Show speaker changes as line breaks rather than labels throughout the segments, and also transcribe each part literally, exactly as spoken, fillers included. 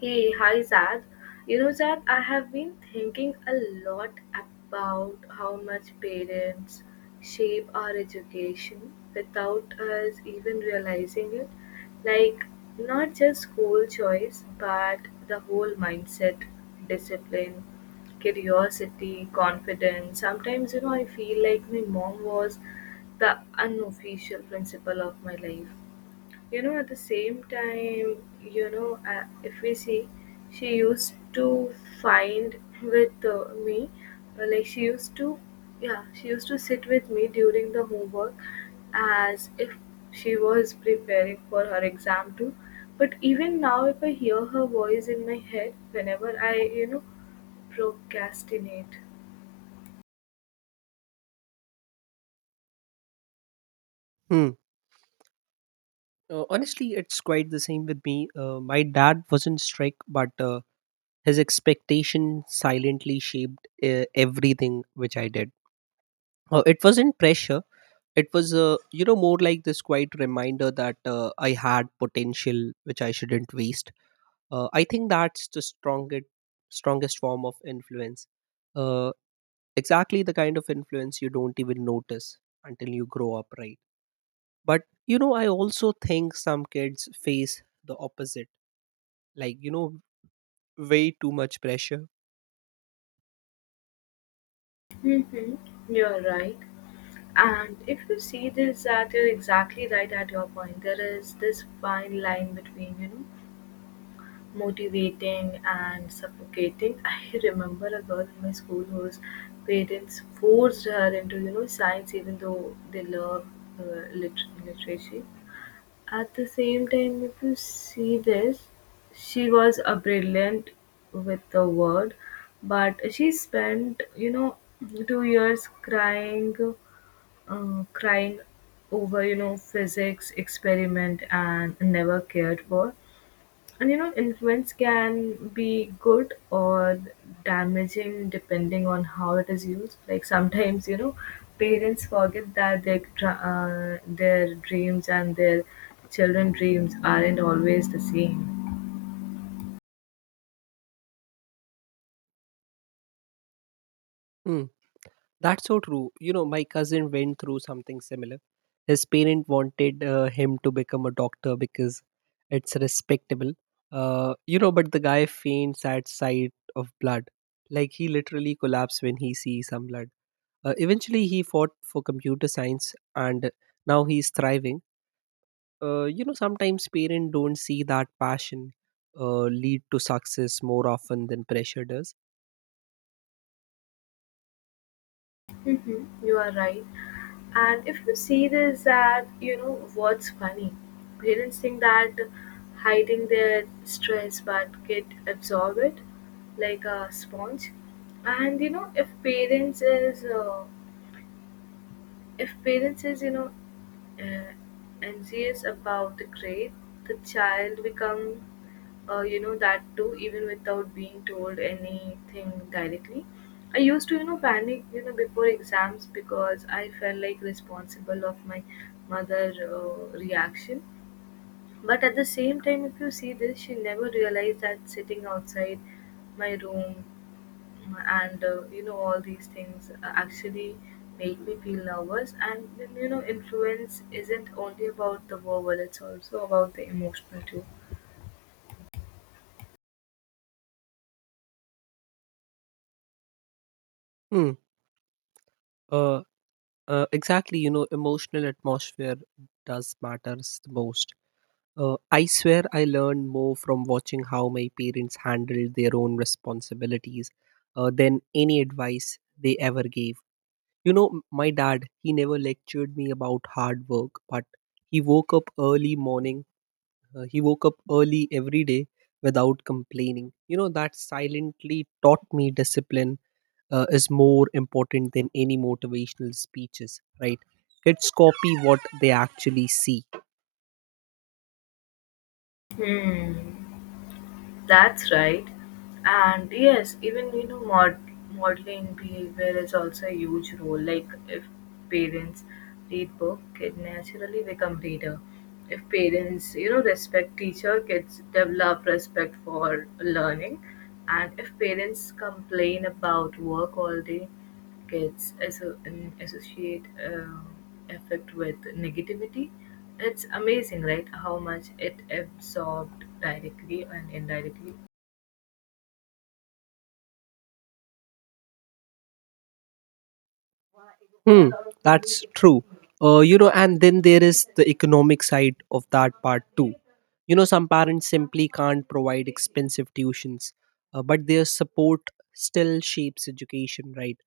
Hey, hi Zad. You know, Zad, I have been thinking a lot about how much parents shape our education without us even realizing it. Like, not just school choice, but the whole mindset, discipline, curiosity, confidence. Sometimes, you know, I feel like my mom was the unofficial principal of my life you know at the same time you know uh, if we see she used to find with uh, me uh, like she used to yeah she used to sit with me during the homework as if she was preparing for her exam too. But even now if I hear her voice in my head whenever i you know procrastinate.
Hmm. Uh, honestly, it's quite the same with me. Uh, my dad wasn't strict, but uh, his expectation silently shaped uh, everything which I did. Uh, it wasn't pressure. It was, uh, you know, more like this quiet reminder that uh, I had potential which I shouldn't waste. Uh, I think that's the strongest, strongest form of influence. Uh, exactly the kind of influence you don't even notice until you grow up, right? But you know, I also think some kids face the opposite, like, you know, way too much pressure.
Mm-hmm. You're right. And if you see this, that you're exactly right at your point. There is this fine line between, you know, motivating and suffocating. I remember a girl in my school whose parents forced her into, you know, science even though they love uh, lit- literacy. At the same time, if you see this, she was a brilliant with the word, but she spent, you know, two years crying, uh, crying over you know physics experiment and never cared for. And you know influence can be good or damaging depending on how it is used. Like sometimes you know parents forget that their dr- uh, their dreams and their children dreams aren't always the same.
Mm, that's so true. You know, my cousin went through something similar. His parent wanted uh, him to become a doctor because it's respectable. Uh, you know, but the guy faints at sight of blood. Like, he literally collapsed when he sees some blood. Uh, eventually, he fought for computer science and now he's thriving. Uh, you know, sometimes parents don't see that passion uh, lead to success more often than pressure does.
Hmm, you are right. And if you see this, that you know what's funny, parents think that hiding their stress, but kid absorb it like a sponge. And you know if parents is uh, if parents is you know uh, anxious about the grade, the child become, uh, you know that too even without being told anything directly. I used to you know panic you know before exams because I felt like responsible of my mother uh, reaction. But at the same time, if you see this, she never realized that sitting outside my room and uh, you know all these things uh, actually make me feel nervous. And then you know, influence isn't only about the verbal; it's also about the emotional too.
Hmm. uh, uh, exactly, you know, emotional atmosphere does matters the most. uh, I swear I learned more from watching how my parents handled their own responsibilities uh, than any advice they ever gave. You know, m- my dad, he never lectured me about hard work, but he woke up early morning. Uh, he woke up early every day without complaining. You know, that silently taught me discipline uh, is more important than any motivational speeches, right? Kids copy what they actually see.
Hmm. That's right. And yes, even you know, mod- modeling behavior is also a huge role. Like if parents read book, kid naturally become reader. If parents, you know, respect teacher, kids develop respect for learning. And if parents complain about work all day, gets asso- um, associate um, effect with negativity. It's amazing, right? How much it absorbed directly and indirectly.
Hmm, that's true. Uh, you know, and then there is the economic side of that part too. You know, some parents simply can't provide expensive tuitions, uh, but their support still shapes education, right?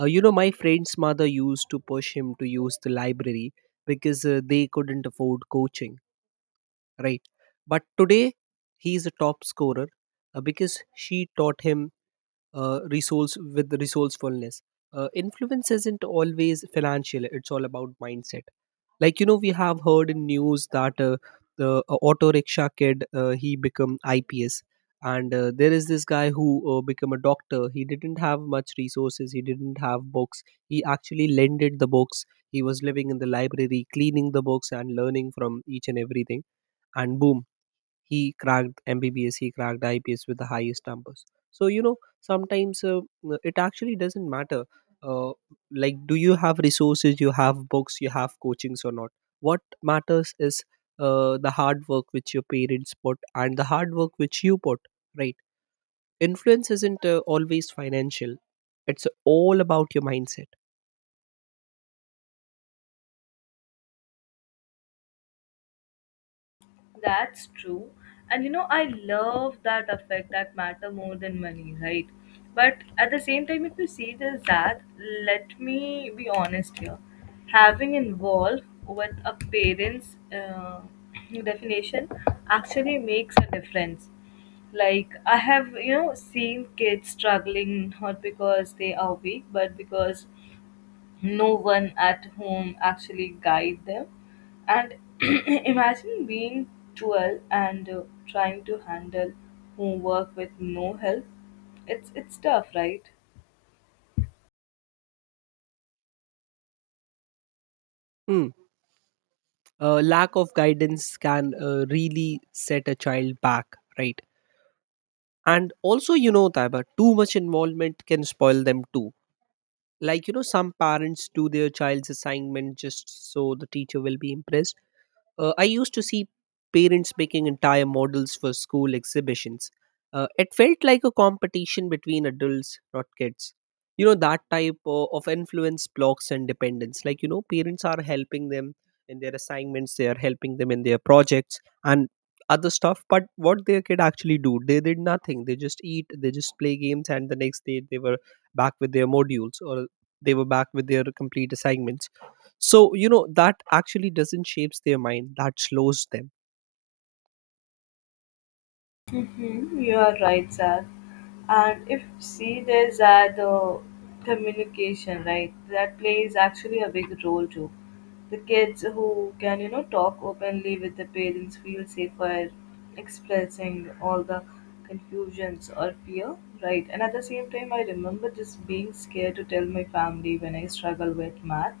Uh, you know, my friend's mother used to push him to use the library because uh, they couldn't afford coaching, right? But today, he's a top scorer uh, because she taught him uh, resource with resourcefulness. Uh, influence isn't always financial; it's all about mindset. Like, you know, we have heard in news that uh, the uh, auto rickshaw kid uh, he become I P S, and uh, there is this guy who uh, become a doctor. He didn't have much resources. He didn't have books. He actually lended the books. He was living in the library, cleaning the books and learning from each and everything. And boom, he cracked M B B S, he cracked I P S with the highest numbers. So, you know, sometimes uh, uh, it actually doesn't matter, uh, like, do you have resources, you have books, you have coachings or not. What matters is uh, the hard work which your parents put and the hard work which you put, right? Influence isn't uh, always financial, it's all about your mindset.
That's true. And you know, I love that effect that matter more than money, right? But at the same time, if you see it as that, let me be honest here. Having involved with a parent's uh, definition actually makes a difference. Like, I have, you know, seen kids struggling not because they are weak, but because no one at home actually guide them. And imagine being twelve and uh, trying to handle homework with no help. It's it's tough, right?
Hmm. Uh, lack of guidance can uh, really set a child back, right? And also, you know, Taiba, too much involvement can spoil them too. Like, you know, some parents do their child's assignment just so the teacher will be impressed. uh, I used to see parents making entire models for school exhibitions. Uh, it felt like a competition between adults, not kids. You know, that type o- of influence blocks and dependence. Like, you know, parents are helping them in their assignments, they are helping them in their projects and other stuff. But what their kid actually do? They did nothing. They just eat, they just play games, and the next day they were back with their modules or they were back with their complete assignments. So, you know, that actually doesn't shapes their mind, that slows them.
Mm-hmm, you are right, Zach. And if see, there's that uh, communication, right? That plays actually a big role too. The kids who can, you know, talk openly with the parents feel safer expressing all the confusions or fear, right? And at the same time, I remember just being scared to tell my family when I struggle with math.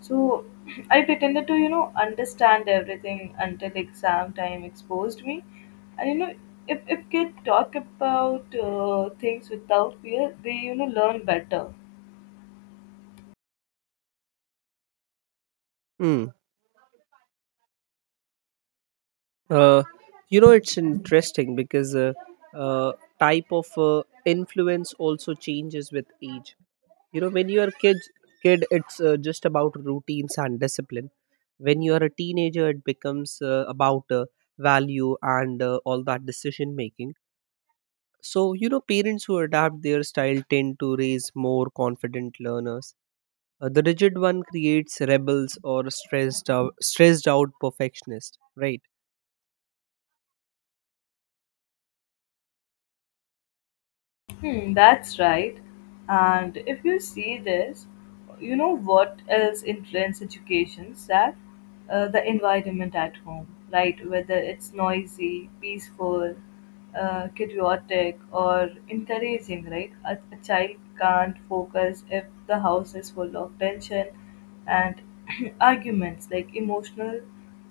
So I pretended to, you know, understand everything until exam time exposed me. And you know, if if kids talk about uh, things without fear, they you know learn better.
Hmm. Uh, you know, it's interesting because uh, uh, type of uh, influence also changes with age. You know, when you are kid, kid, it's uh, just about routines and discipline. When you are a teenager, it becomes uh, about uh, value and uh, all that decision making. So, you know, parents who adapt their style tend to raise more confident learners. Uh, the rigid one creates rebels or stressed out, stressed out perfectionists, right?
Hmm, that's right. And if you see this, you know what else influences education, that uh, the environment at home, right? Whether it's noisy, peaceful, uh, chaotic, or encouraging, right? A, a child can't focus if the house is full of tension and arguments. Like emotional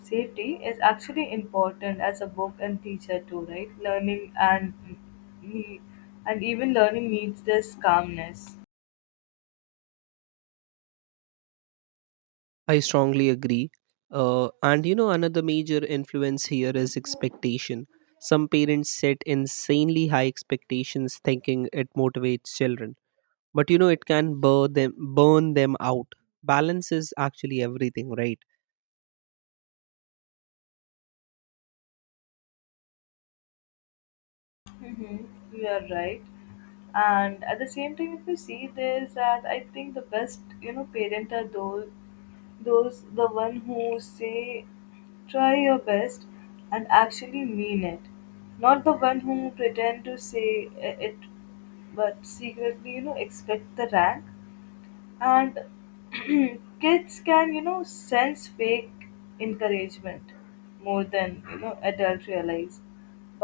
safety is actually important as a book and teacher too, right? Learning and he, and even learning needs this calmness.
I strongly agree. Uh, and you know, another major influence here is expectation. Some parents set insanely high expectations, thinking it motivates children, but you know, it can burn them, burn them out. Balance is actually everything, right?
Mm-hmm. You're right. And at the same time, if you see this, that I think the best, you know, parent are those, those the one who say, try your best, and actually mean it, not the one who pretend to say i- it, but secretly, you know, expect the rank. And kids can you know sense fake encouragement more than you know adults realize.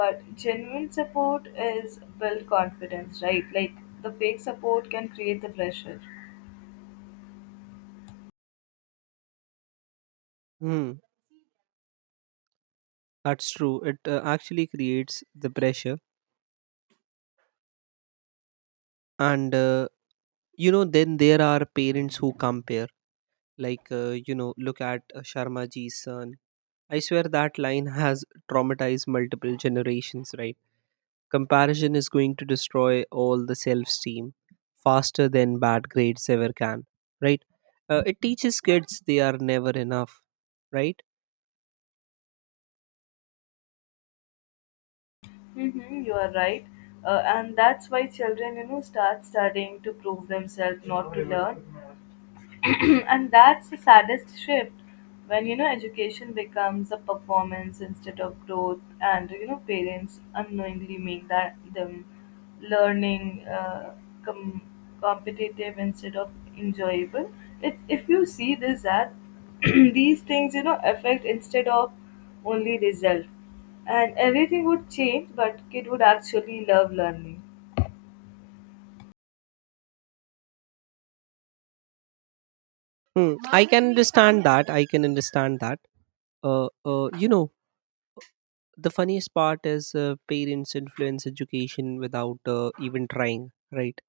But genuine support is build confidence, right? Like the fake support can create the pressure.
Hmm, that's true. It uh, actually creates the pressure, and uh, you know, then there are parents who compare. Like, uh, you know, look at uh, Sharma ji's son. I swear that line has traumatized multiple generations, right? Comparison is going to destroy all the self esteem faster than bad grades ever can, right? Uh, it teaches kids they are never enough, right?
Mm-hmm, you are right. Uh, and that's why children, you know, start studying to prove themselves, not to learn. And that's the saddest shift when, you know, education becomes a performance instead of growth. And, you know, parents unknowingly make that them learning uh, com- competitive instead of enjoyable. It, if you see this, that these things, you know, affect instead of only result, and everything would change but kid would actually love learning.
Hmm. I can understand that. I can understand that. Uh, uh, you know, the funniest part is uh, parents influence education without uh, even trying, right?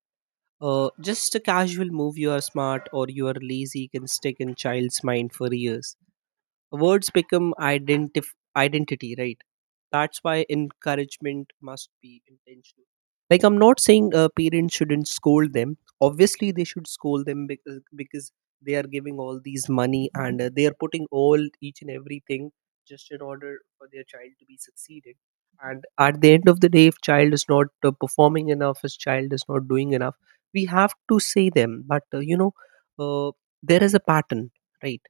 Uh, just a casual move, you are smart or you are lazy, can stick in child's mind for years. Words become identif- identity, right? That's why encouragement must be intentional. Like, I'm not saying uh, parents shouldn't scold them, obviously they should scold them, because, because they are giving all these money and uh, they are putting all each and everything just in order for their child to be succeeded. And at the end of the day, if child is not uh, performing enough, if child is not doing enough, we have to say them. But uh, you know, uh, there is a pattern, right?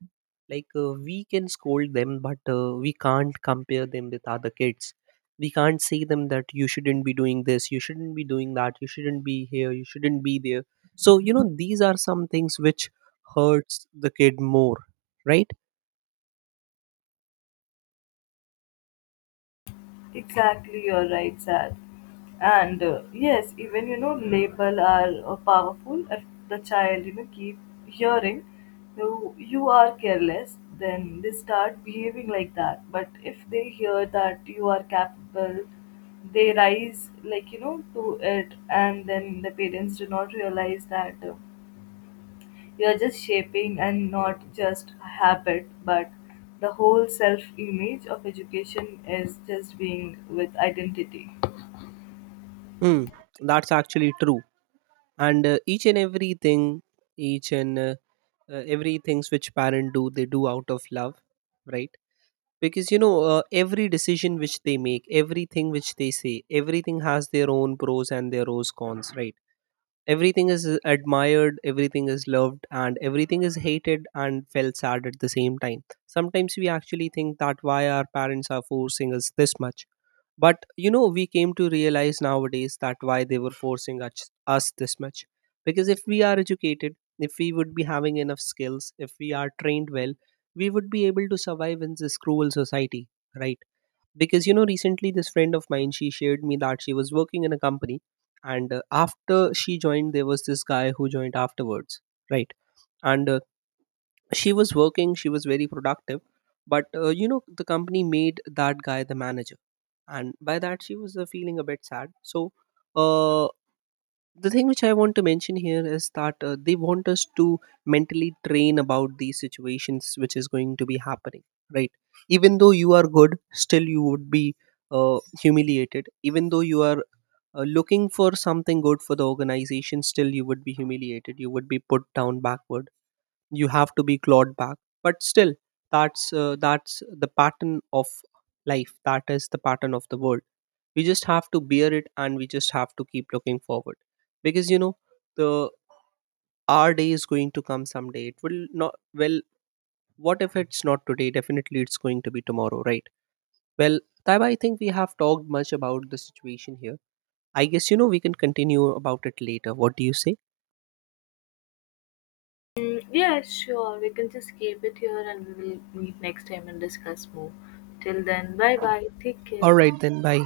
Like, uh, we can scold them, but uh, we can't compare them with other kids. We can't say them that you shouldn't be doing this, you shouldn't be doing that, you shouldn't be here, you shouldn't be there. So, you know, these are some things which hurts the kid more, right?
Exactly, you're right, Sad. And uh, yes, even you know label are uh, powerful. If the child you know keep hearing you you are careless, then they start behaving like that. But if they hear that you are capable, they rise like you know to it. And then the parents do not realize that uh, you're just shaping and not just a habit, but the whole self image of education is just being with identity.
Hmm, that's actually true. And uh, each and everything, each and uh, uh, everything's which parent do, they do out of love, right? Because you know, uh, every decision which they make, everything which they say, everything has their own pros and their own cons, right? Everything is uh, admired, everything is loved, and everything is hated and felt sad at the same time. Sometimes we actually think that why our parents are forcing us this much. But you know, we came to realize nowadays that why they were forcing us, us this much. Because if we are educated, if we would be having enough skills, if we are trained well, we would be able to survive in this cruel society, right? Because you know, recently this friend of mine, she shared me that she was working in a company, and uh, after she joined, there was this guy who joined afterwards, right? And uh, she was working, she was very productive, but uh, you know, the company made that guy the manager, and by that she was uh, feeling a bit sad. So uh, the thing which I want to mention here is that uh, they want us to mentally train about these situations which is going to be happening, right? Even though you are good, still you would be uh, humiliated. Even though you are uh, looking for something good for the organization, still you would be humiliated, you would be put down backward, you have to be clawed back. But still, that's uh, that's the pattern of life, that is the pattern of the world. We just have to bear it and we just have to keep looking forward. Because you know, the our day is going to come someday. It will not. Well, what if it's not today, definitely it's going to be tomorrow, right? Well, Taiba, I think we have talked much about the situation here. I guess you know we can continue about it later. What do you say?
Mm, yeah, sure. We can just keep it here and we will meet next time and discuss more. Till then, bye bye. Take
All
care.
right then, bye.